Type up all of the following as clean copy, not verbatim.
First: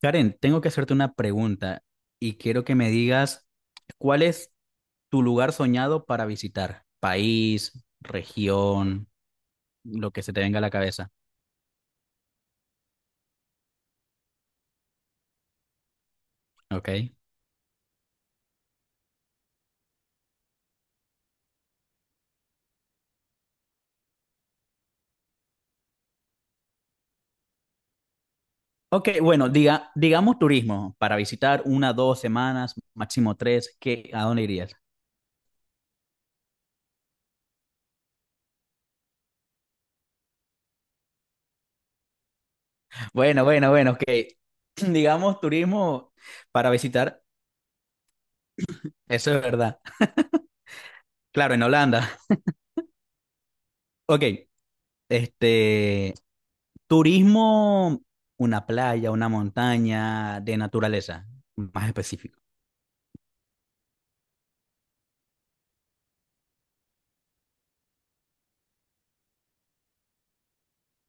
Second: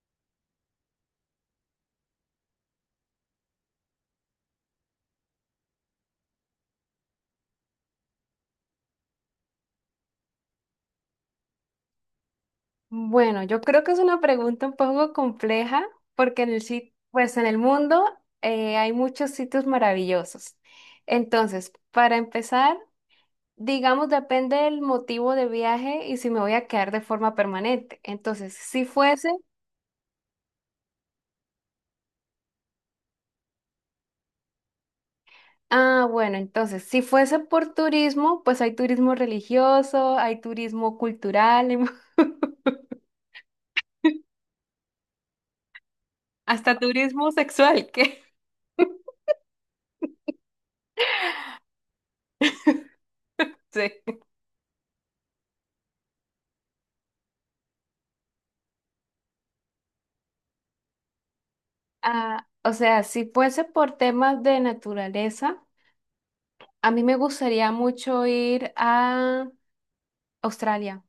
Karen, tengo que hacerte una pregunta y quiero que me digas cuál es tu lugar soñado para visitar, país, región, lo que se te venga a la cabeza, Bueno, yo creo que es una pregunta un poco compleja porque ¿ok? Pues en el mundo hay muchos sitios maravillosos. Entonces, para empezar, digamos, depende del motivo de viaje y si me voy a quedar de forma permanente. Entonces, si Ok, fuese, bueno, digamos turismo, para visitar una, dos semanas, máximo tres, ¿qué, a dónde irías? Bueno, entonces, si fuese por turismo, pues hay turismo religioso, hay turismo cultural, Bueno, bueno, bueno, ok. Digamos turismo para hasta visitar, turismo sexual, que eso es verdad. Claro, en Holanda. sí. Ok, este, turismo, una playa, una montaña de naturaleza, más específico. Ah, o sea, si fuese por temas de naturaleza. A mí me gustaría mucho ir a Australia.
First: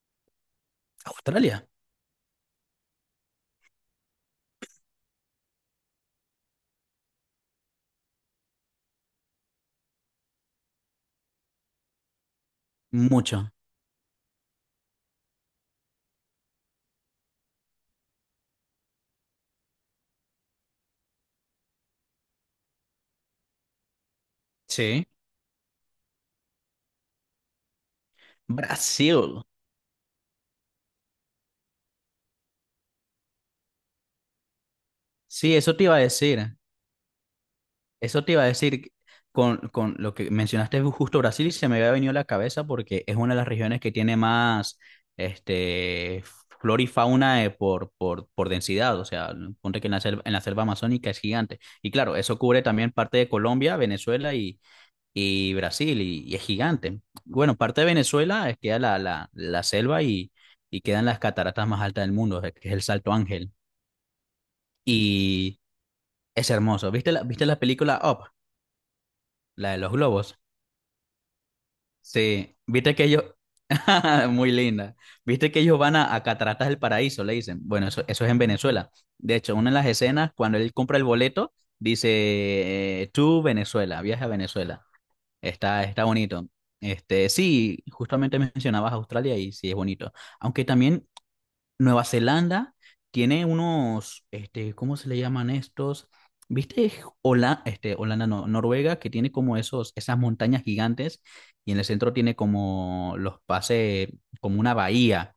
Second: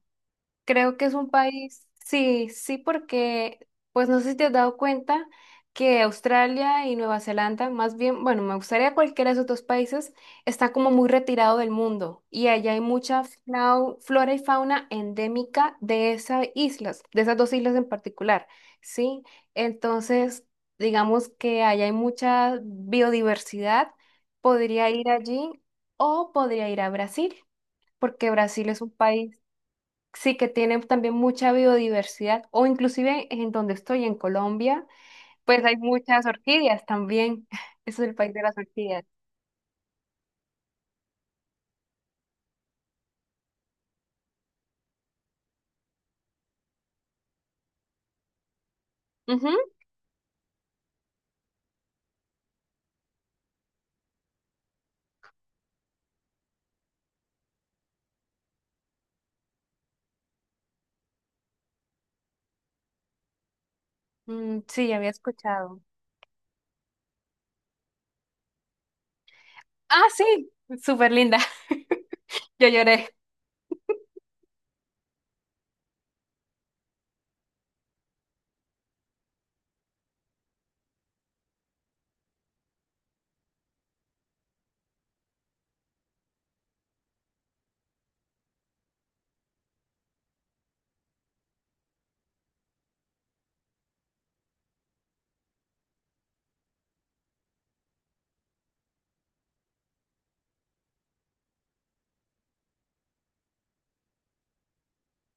Creo que es un Australia, país, sí, sí, porque, pues no sé si te has dado cuenta que Australia y Nueva Zelanda, más bien, bueno, me gustaría cualquiera de esos dos países, está como muy retirado del mundo y allá hay mucha mucho. Flora y fauna endémica de esas islas, de esas dos islas en particular, ¿sí? Entonces, digamos que allá hay mucha biodiversidad, podría Sí. ir allí o podría ir a Brasil, porque Brasil es un país. Brasil. Sí, que tiene también mucha biodiversidad, o inclusive en donde estoy, en Colombia, Sí, pues hay eso te iba a muchas decir. orquídeas también. Es el Eso país te de iba a las decir orquídeas. con lo que mencionaste justo Brasil, se me había venido a la cabeza porque es una de las regiones que tiene más este, flora y fauna por densidad. O sea, Ujú. ponte que en la selva amazónica es gigante. Y claro, eso cubre también parte de Colombia, Venezuela y Brasil, y es gigante. Bueno, parte de Venezuela es que la selva y quedan las cataratas más altas del mundo, que es el Salto Ángel. Mm, sí, había Y escuchado. es hermoso. ¿Viste viste la película Up, la de los Ah, globos? sí, súper linda. Sí, Yo viste que lloré. ellos… Muy linda. ¿Viste que ellos van a Cataratas del Paraíso? Le dicen. Bueno, eso es en Venezuela. De hecho, una de las escenas, cuando él compra el boleto, dice, tú Venezuela, viaja a Venezuela. Está bonito. Este, sí, justamente mencionabas Australia y sí es bonito. Aunque también Nueva Zelanda tiene unos, este, ¿cómo se le llaman estos? ¿Viste? Hola, este, Holanda, no, Noruega, que tiene como esos, esas montañas gigantes y en el centro tiene como los pases, como una bahía.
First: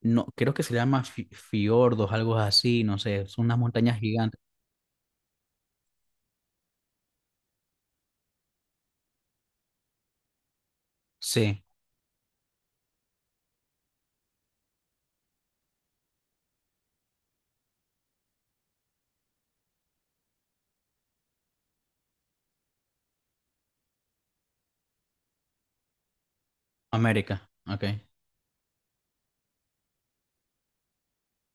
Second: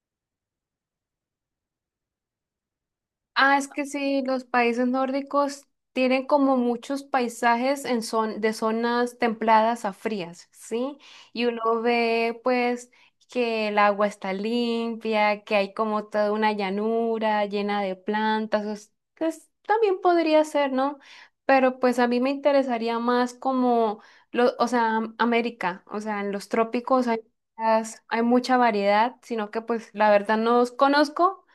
No, creo que se llama fiordos, algo así, no sé, son Ah, unas es que montañas sí, gigantes. los países nórdicos tienen como muchos paisajes en de zonas templadas a frías, ¿sí? Y Sí, uno ve pues que el agua está limpia, que hay como toda una llanura llena de plantas, también podría ser, ¿no? Pero pues a mí me interesaría más como, lo, o sea, América, o sea, en los trópicos hay, América, ok. Hay mucha variedad, sino que pues la verdad no os conozco.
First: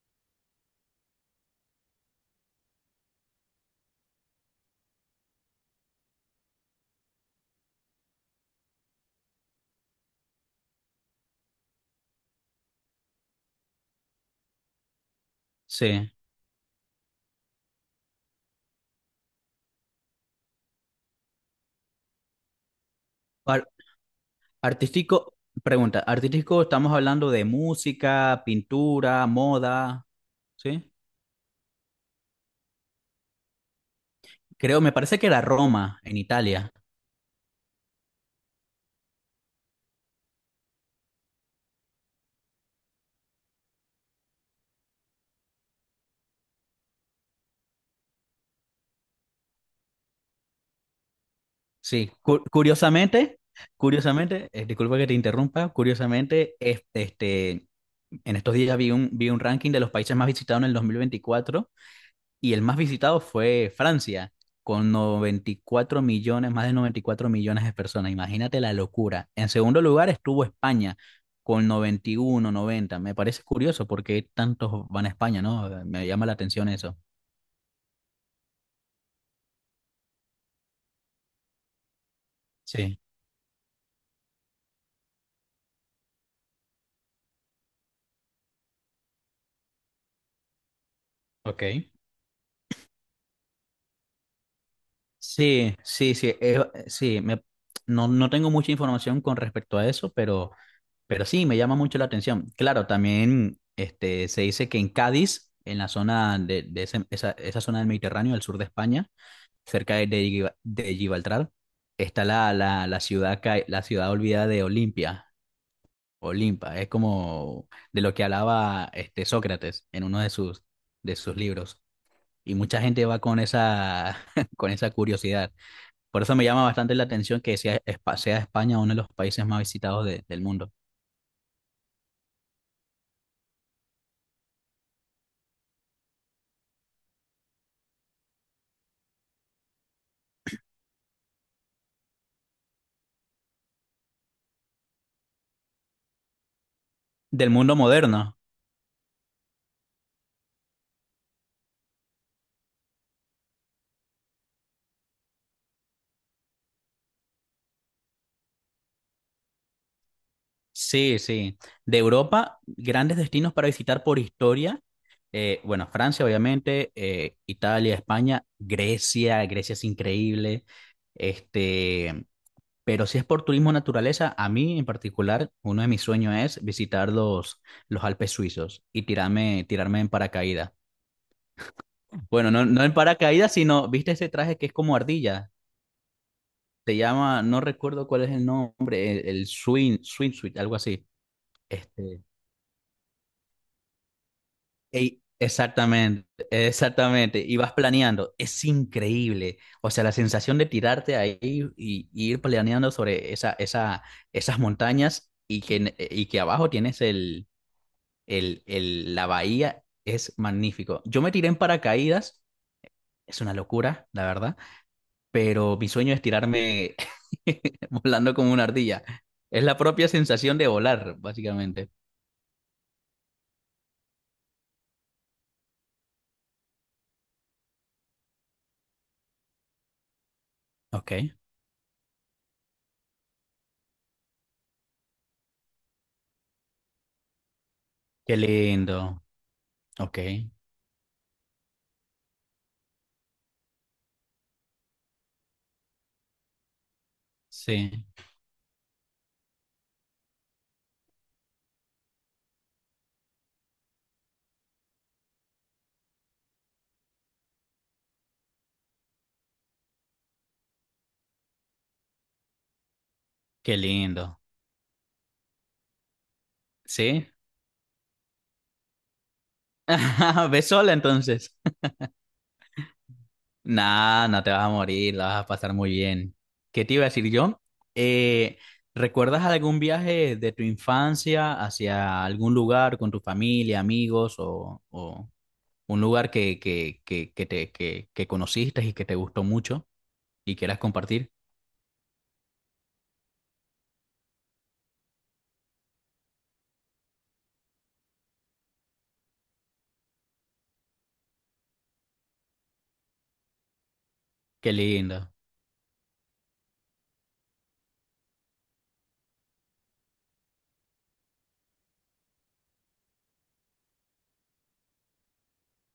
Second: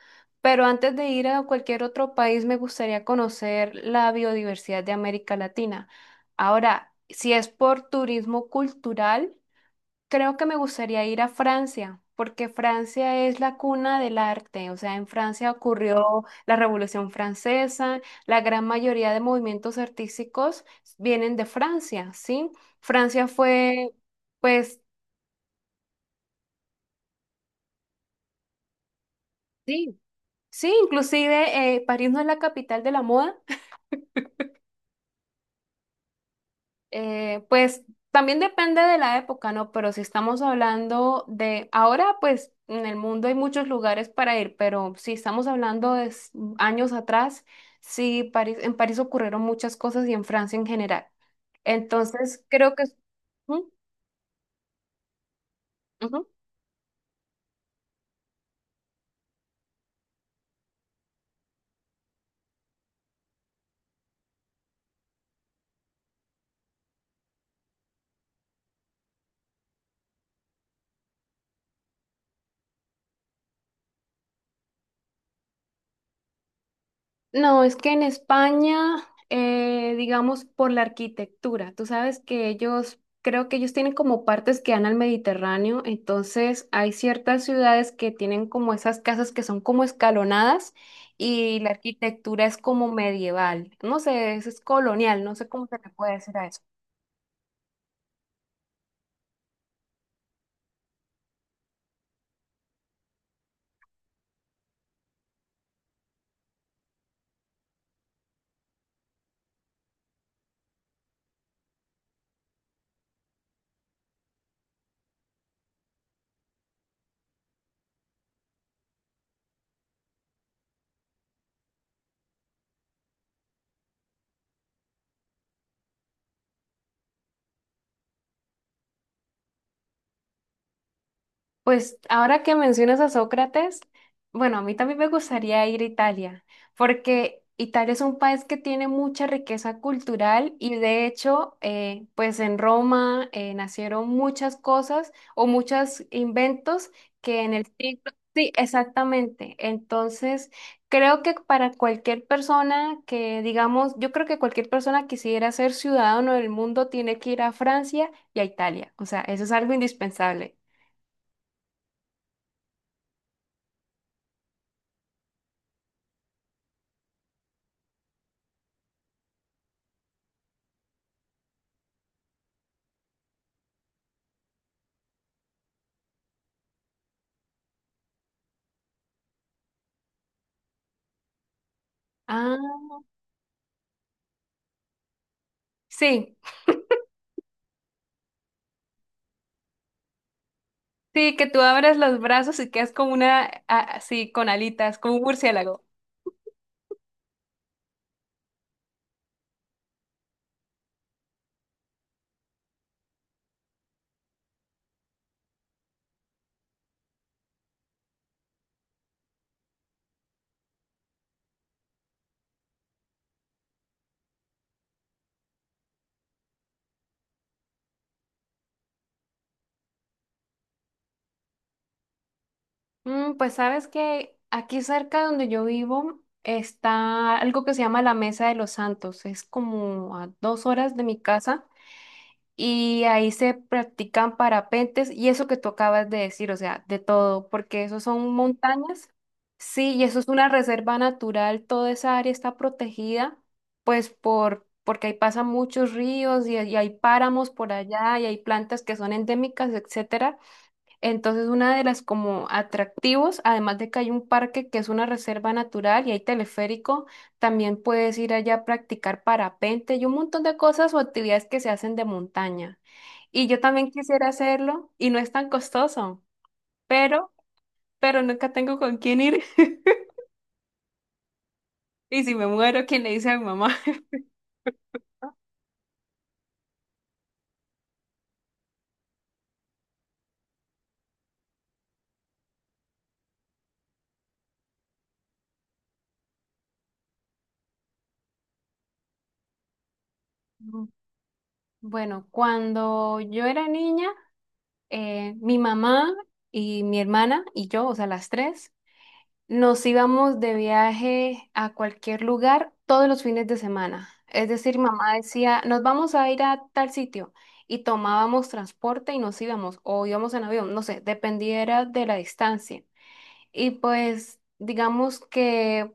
Pero antes de ir a cualquier otro país, me gustaría conocer la biodiversidad de América Latina. Ahora, si es por turismo cultural, creo que me gustaría ir a Francia, porque Francia es la cuna del arte. O sea, en Francia Sí. ocurrió la Revolución Francesa, la gran mayoría de movimientos artísticos vienen de Francia, ¿sí? Francia Par- fue, pues, artístico, pregunta, artístico estamos hablando de música, pintura, sí, moda, sí, ¿sí? inclusive París no es la capital de la moda. Creo, me parece que era Roma, en Italia. Pues también depende de la época, ¿no? Pero si estamos hablando de ahora, pues en el mundo hay muchos lugares para ir, pero si estamos hablando de años atrás, sí, París, en París ocurrieron muchas cosas y en Francia en general. Sí, Entonces, creo que... Ujú, disculpa que te interrumpa, ujú. curiosamente, en estos días vi vi un ranking de los países más visitados en el 2024. Y el más visitado fue Francia, con 94 millones de personas. Imagínate la locura. En segundo lugar estuvo España, con 91,90. Me parece curioso porque tantos van a España, ¿no? Me llama la atención eso. No, es que en España, digamos, por la arquitectura, tú sabes que ellos, Sí, creo que ellos tienen como partes que dan al Mediterráneo, entonces hay ciertas ciudades que tienen como esas casas que son como escalonadas y ok. la arquitectura es como medieval, no sé, eso es colonial, no sé cómo Sí, se le puede sí, sí, decir a eso. sí, me, no, no tengo mucha información con respecto a eso, pero sí, me llama mucho la atención. Claro, también este, se dice que en Cádiz, en la zona de esa zona del Mediterráneo, al sur de España, cerca de de Gibraltar, está la ciudad, la ciudad olvidada de Olimpia. Olimpa, es como de lo que hablaba este Sócrates en uno de sus libros. Y mucha gente va con esa, con esa curiosidad. Por eso me llama bastante la atención que sea, sea España uno de los países más visitados del mundo. Pues ahora que mencionas a Sócrates, bueno, a mí también me gustaría ir a Italia, porque Italia es un país que tiene mucha riqueza cultural y de hecho, pues en Roma nacieron muchas cosas o muchos inventos que Del en el mundo siglo... moderno. Sí, exactamente. Entonces, creo que para cualquier persona que, digamos, yo creo que cualquier persona quisiera ser ciudadano del mundo tiene que ir a Francia y a Italia. O sea, eso es algo indispensable. Sí, sí. De Europa, grandes destinos para visitar por historia. Bueno, Francia, obviamente, Italia, España, Grecia, Grecia es increíble. Este, pero si es por turismo naturaleza, a mí en particular, uno de mis sueños es visitar los Alpes suizos y tirarme en paracaídas. Bueno, no, no en paracaídas, sino, ¿viste ese traje que es como ardilla? Sí, Te llama, no recuerdo cuál es el nombre, el swing, swimsuit, algo así. sí, que tú abres los Este, brazos y quedas como una, así, con alitas, como un Ey, murciélago. exactamente, exactamente. Y vas planeando. Es increíble. O sea, la sensación de tirarte ahí y ir planeando sobre esas montañas y que, y que abajo tienes la bahía es magnífico. Yo me tiré en paracaídas. Es una locura, la verdad. Pero mi sueño es tirarme volando como una ardilla. Es la propia sensación de volar, básicamente. Mm, pues sabes que aquí cerca donde yo vivo está algo que se llama la Mesa de los Santos. Es como a 2 horas de Ok. mi casa. Y ahí se practican parapentes y eso que tú acabas de decir, o sea, de todo, porque eso son Qué montañas, lindo. sí, y Ok. eso es una reserva natural, toda esa área está protegida, pues porque ahí pasan muchos ríos y hay páramos por Sí. allá y hay plantas que son endémicas, etcétera. Entonces, una de las como atractivos, además de que hay un parque que es una reserva natural y hay teleférico, también puedes ir allá a practicar parapente y un montón de cosas o actividades que se hacen de montaña. Y yo Qué también quisiera lindo. hacerlo y no es tan costoso, ¿Sí? pero, pero nunca tengo con quién ir. Ve sola entonces. Y si me muero, ¿quién le dice a mi mamá? Nah, no te vas a morir, la vas a pasar muy bien. ¿Qué te iba a decir yo? Eh, ¿Recuerdas algún viaje de tu infancia hacia algún lugar con tu familia, amigos o un lugar que conociste y que te gustó mucho y quieras Mm, compartir? bueno, cuando yo era niña, mi mamá y mi hermana y yo, o sea, las tres, nos íbamos de viaje a cualquier lugar todos los fines de semana. Es Qué decir, mamá lindo. decía, nos vamos a ir a tal sitio y tomábamos transporte y nos íbamos o íbamos en avión, no sé, dependiera de la distancia. Y pues digamos que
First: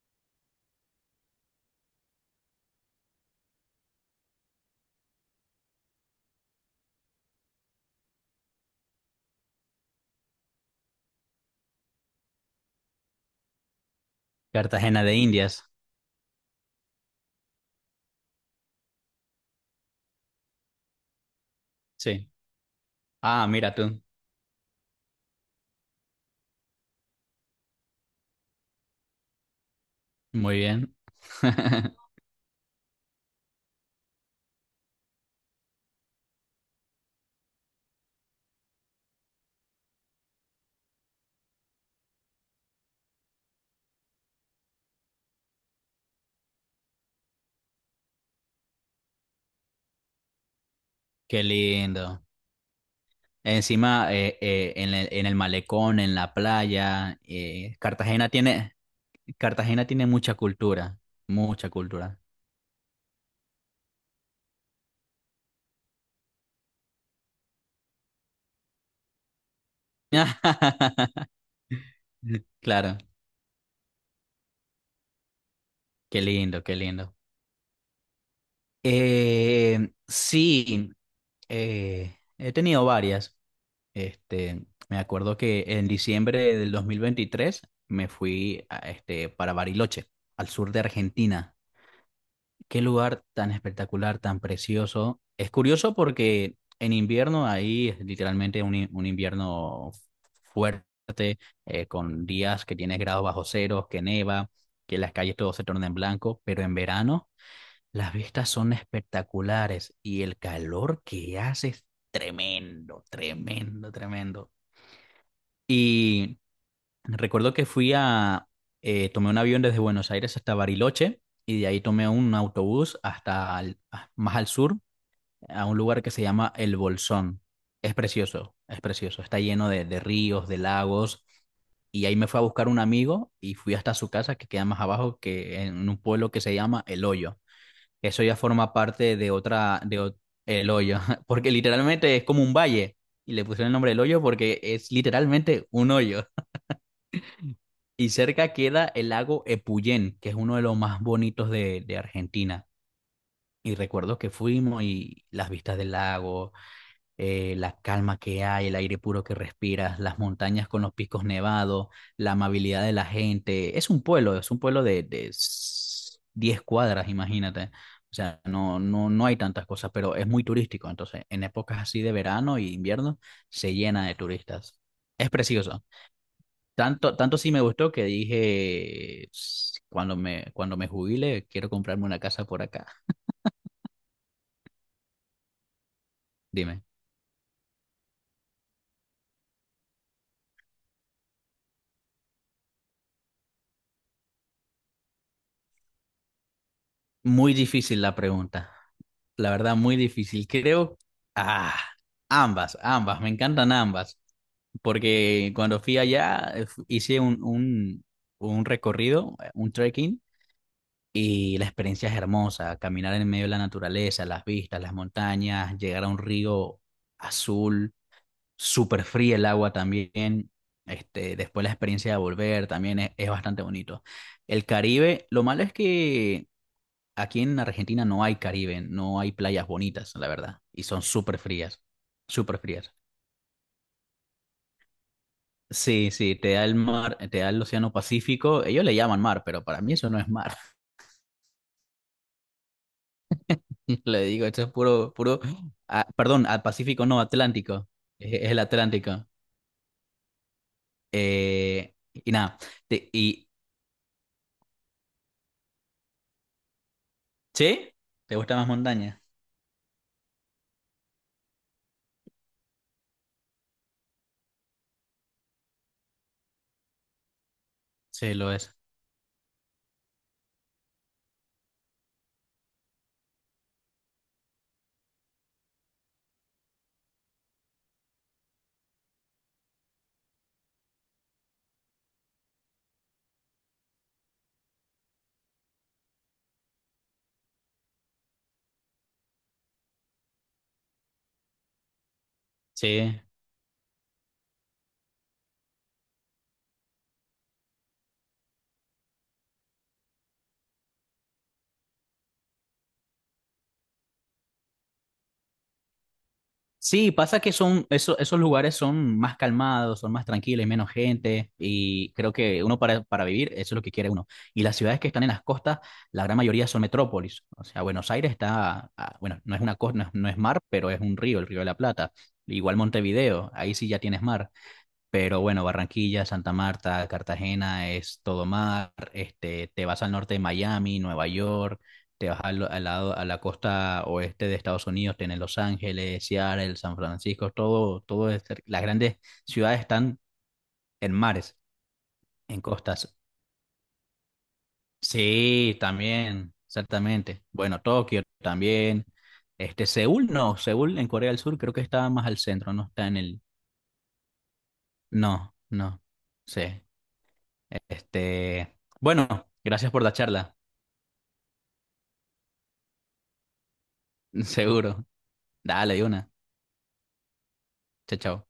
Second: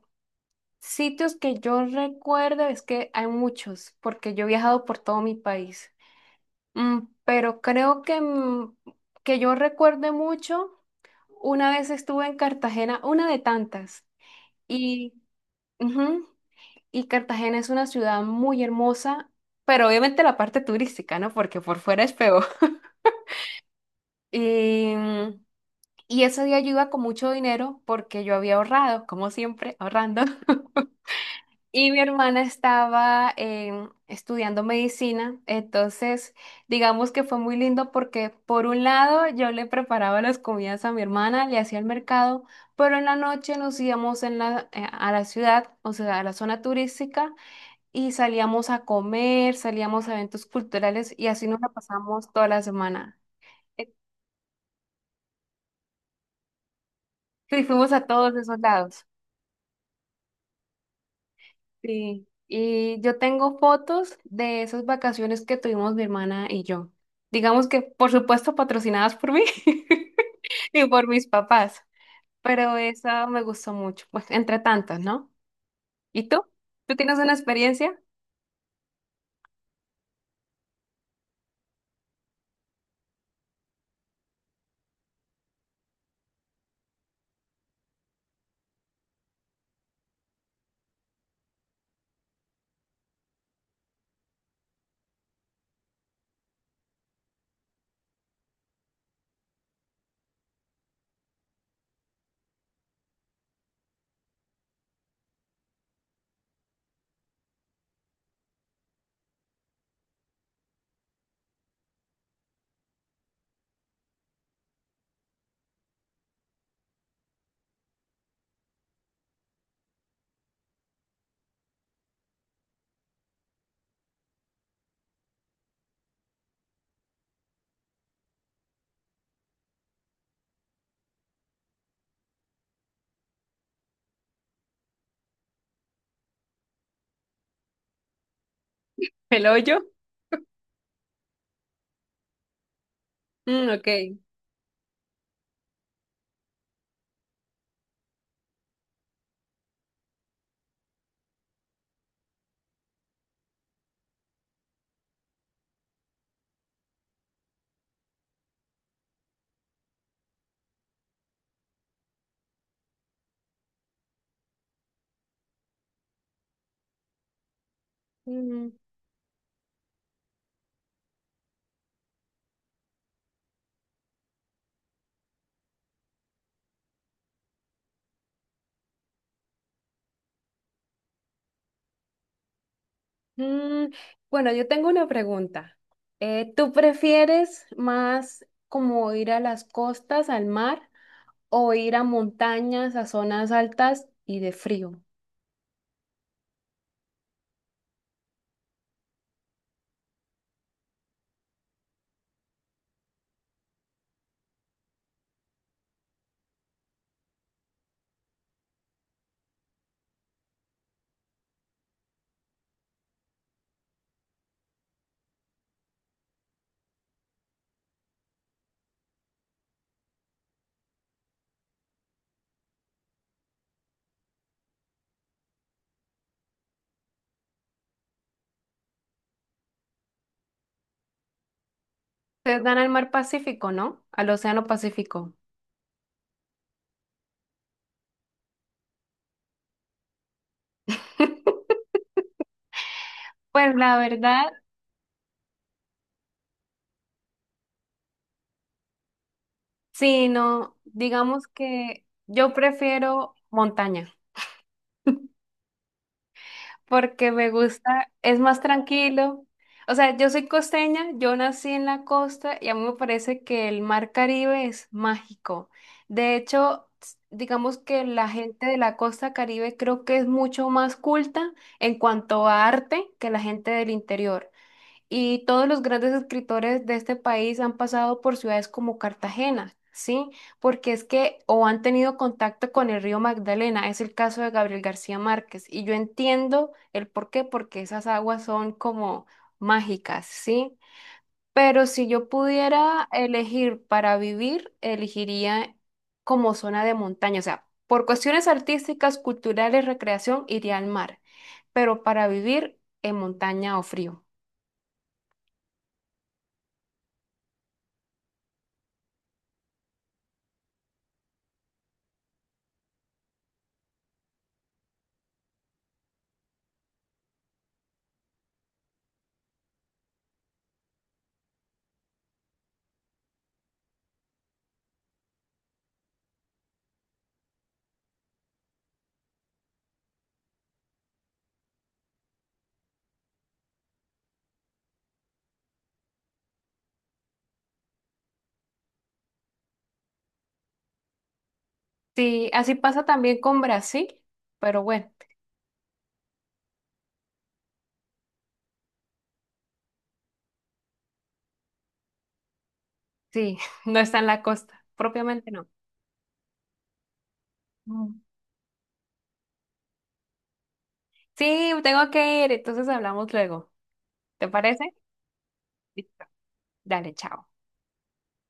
sitios que yo recuerdo es que hay muchos, porque yo he viajado por todo mi país. Mm, pero creo que, mm, que yo recuerde mucho, una vez estuve en Cartagena, una de tantas. Cartagena Y de Indias. ujú. Y Cartagena es una ciudad muy hermosa, pero obviamente la parte turística, ¿no? Porque por fuera es Sí. peor. Ah, mira tú. Y, y ese día yo iba con mucho dinero porque yo había ahorrado, como siempre, ahorrando. Muy bien. Y mi hermana estaba estudiando medicina, entonces digamos que fue muy lindo porque por un lado yo le preparaba las comidas a mi hermana, le hacía el mercado, pero en la noche nos íbamos en la, a la ciudad, o sea, a la zona turística y salíamos a comer, salíamos a eventos culturales y Qué así nos la lindo. pasamos toda la semana. Eh, Encima, en en el malecón, en la playa, Sí, fuimos a todos esos lados. Cartagena tiene mucha cultura, mucha cultura. Sí. Y yo tengo fotos de esas vacaciones que tuvimos mi hermana y yo. Digamos que, por supuesto, patrocinadas por mí y por mis papás, pero Claro, esa me gustó mucho, pues, entre tantas, ¿no? qué ¿Y tú? lindo, qué ¿Tú lindo. tienes una experiencia? Sí, he tenido varias. Este, me acuerdo que en diciembre del 2023 me fui para Bariloche, al sur de Argentina. Qué lugar tan espectacular, tan precioso. Es curioso porque en invierno ahí es literalmente un invierno fuerte, con días que tienes grados bajo cero, que neva, que las calles todo se torna en blanco, pero en verano las vistas son espectaculares y el calor que hace es tremendo, tremendo, tremendo. Y recuerdo que tomé un avión desde Buenos Aires hasta Bariloche y de ahí tomé un autobús hasta más al sur, a un lugar que se llama El Bolsón. Es precioso, es precioso. Está lleno de ríos, de lagos y ahí me fue a buscar un amigo y fui hasta su casa que queda más abajo que en un pueblo que se llama El Hoyo. Eso ya forma parte de ¿El hoyo? otra, El Hoyo, porque literalmente es como un valle y le pusieron Mm, el nombre El Hoyo porque es literalmente un hoyo. Y cerca queda el lago Epuyén, que es uno de los más bonitos de Argentina. Y recuerdo que fuimos y las vistas del lago, la calma que hay, el aire puro que respiras, las montañas con los picos nevados, la amabilidad de la gente. Es un pueblo de 10 cuadras, imagínate. O sea, no, ok. no, no hay tantas cosas, pero es muy turístico. Entonces, en épocas así de verano y invierno, se llena de turistas. Es precioso. Tanto, tanto sí me gustó que dije, "S- cuando me jubile, quiero comprarme una casa por acá". Mm, bueno, yo tengo una pregunta. ¿Tú Dime. prefieres más como ir a las costas, al mar, o ir a montañas, a zonas altas y de frío? Muy difícil la pregunta. La verdad, muy difícil. Creo, ah, ambas, ambas, me encantan ambas. Porque cuando fui allá, hice un recorrido, un trekking, y la experiencia es hermosa. Caminar en medio de la naturaleza, las vistas, las montañas, llegar a un río azul, súper fría el agua también. Este, después la experiencia de volver también es bastante bonito. El Caribe, lo malo es que aquí en Argentina no hay Caribe, no hay playas bonitas, la verdad, y son súper frías, súper Ustedes dan al frías. mar Pacífico, ¿no? Al Océano Pacífico. Sí, sí, te da el mar, te da el océano Pacífico, ellos le llaman mar, pero para mí eso no es mar. Pues la Le verdad, digo, esto es puro, puro, ah, perdón, al Pacífico no, Atlántico, es el Atlántico. sí, no, digamos que Y yo nada, te- prefiero y, montaña. Porque me ¿sí? gusta, ¿Te es gusta más más montaña? tranquilo. O sea, yo soy costeña, yo nací en la costa y a mí me parece que el mar Caribe es mágico. De hecho, digamos que la Sí, lo gente de es. la costa Caribe creo que es mucho más culta en cuanto a arte que la gente del interior. Y todos los grandes escritores de este país han pasado por ciudades como Cartagena, ¿sí? Porque es que o han tenido contacto con el río Magdalena, es el caso de Gabriel García Márquez. Y yo entiendo el por qué, porque esas aguas son como mágicas, ¿sí? Pero si yo pudiera Sí. elegir para vivir, elegiría como zona de montaña, o sea, por cuestiones artísticas, culturales, recreación, iría al mar, pero para vivir en montaña o frío. Sí, pasa que son, esos lugares son más calmados, son más tranquilos, hay menos gente y creo que uno para vivir, eso es lo que quiere uno. Y las ciudades que están en las costas, la gran mayoría son metrópolis. O sea, Buenos Aires está, ah, bueno, no es una costa, no es mar, pero es un río, el Río de la Plata. Igual Montevideo, ahí sí ya tienes mar. Pero bueno, Barranquilla, Santa Marta, Cartagena es todo mar. Este, te vas al norte de Miami, Nueva York, te vas a la costa oeste de Estados Unidos, tienes Los Ángeles, Seattle, San Francisco, todo, todo es las grandes ciudades están en mares, Sí, en así pasa costas. también con Brasil, pero bueno, Sí, también, exactamente. Bueno, Tokio también. Este, Seúl no, Seúl en Corea del Sur creo que está más al centro, no está en el. sí, no está en la costa, propiamente No, no. no. Sí. Mm. Este, bueno, gracias por la charla, Sí, tengo que ir, entonces hablamos luego. ¿Te parece? seguro. Dale, de Listo. una. Dale, chao. Chao, chao.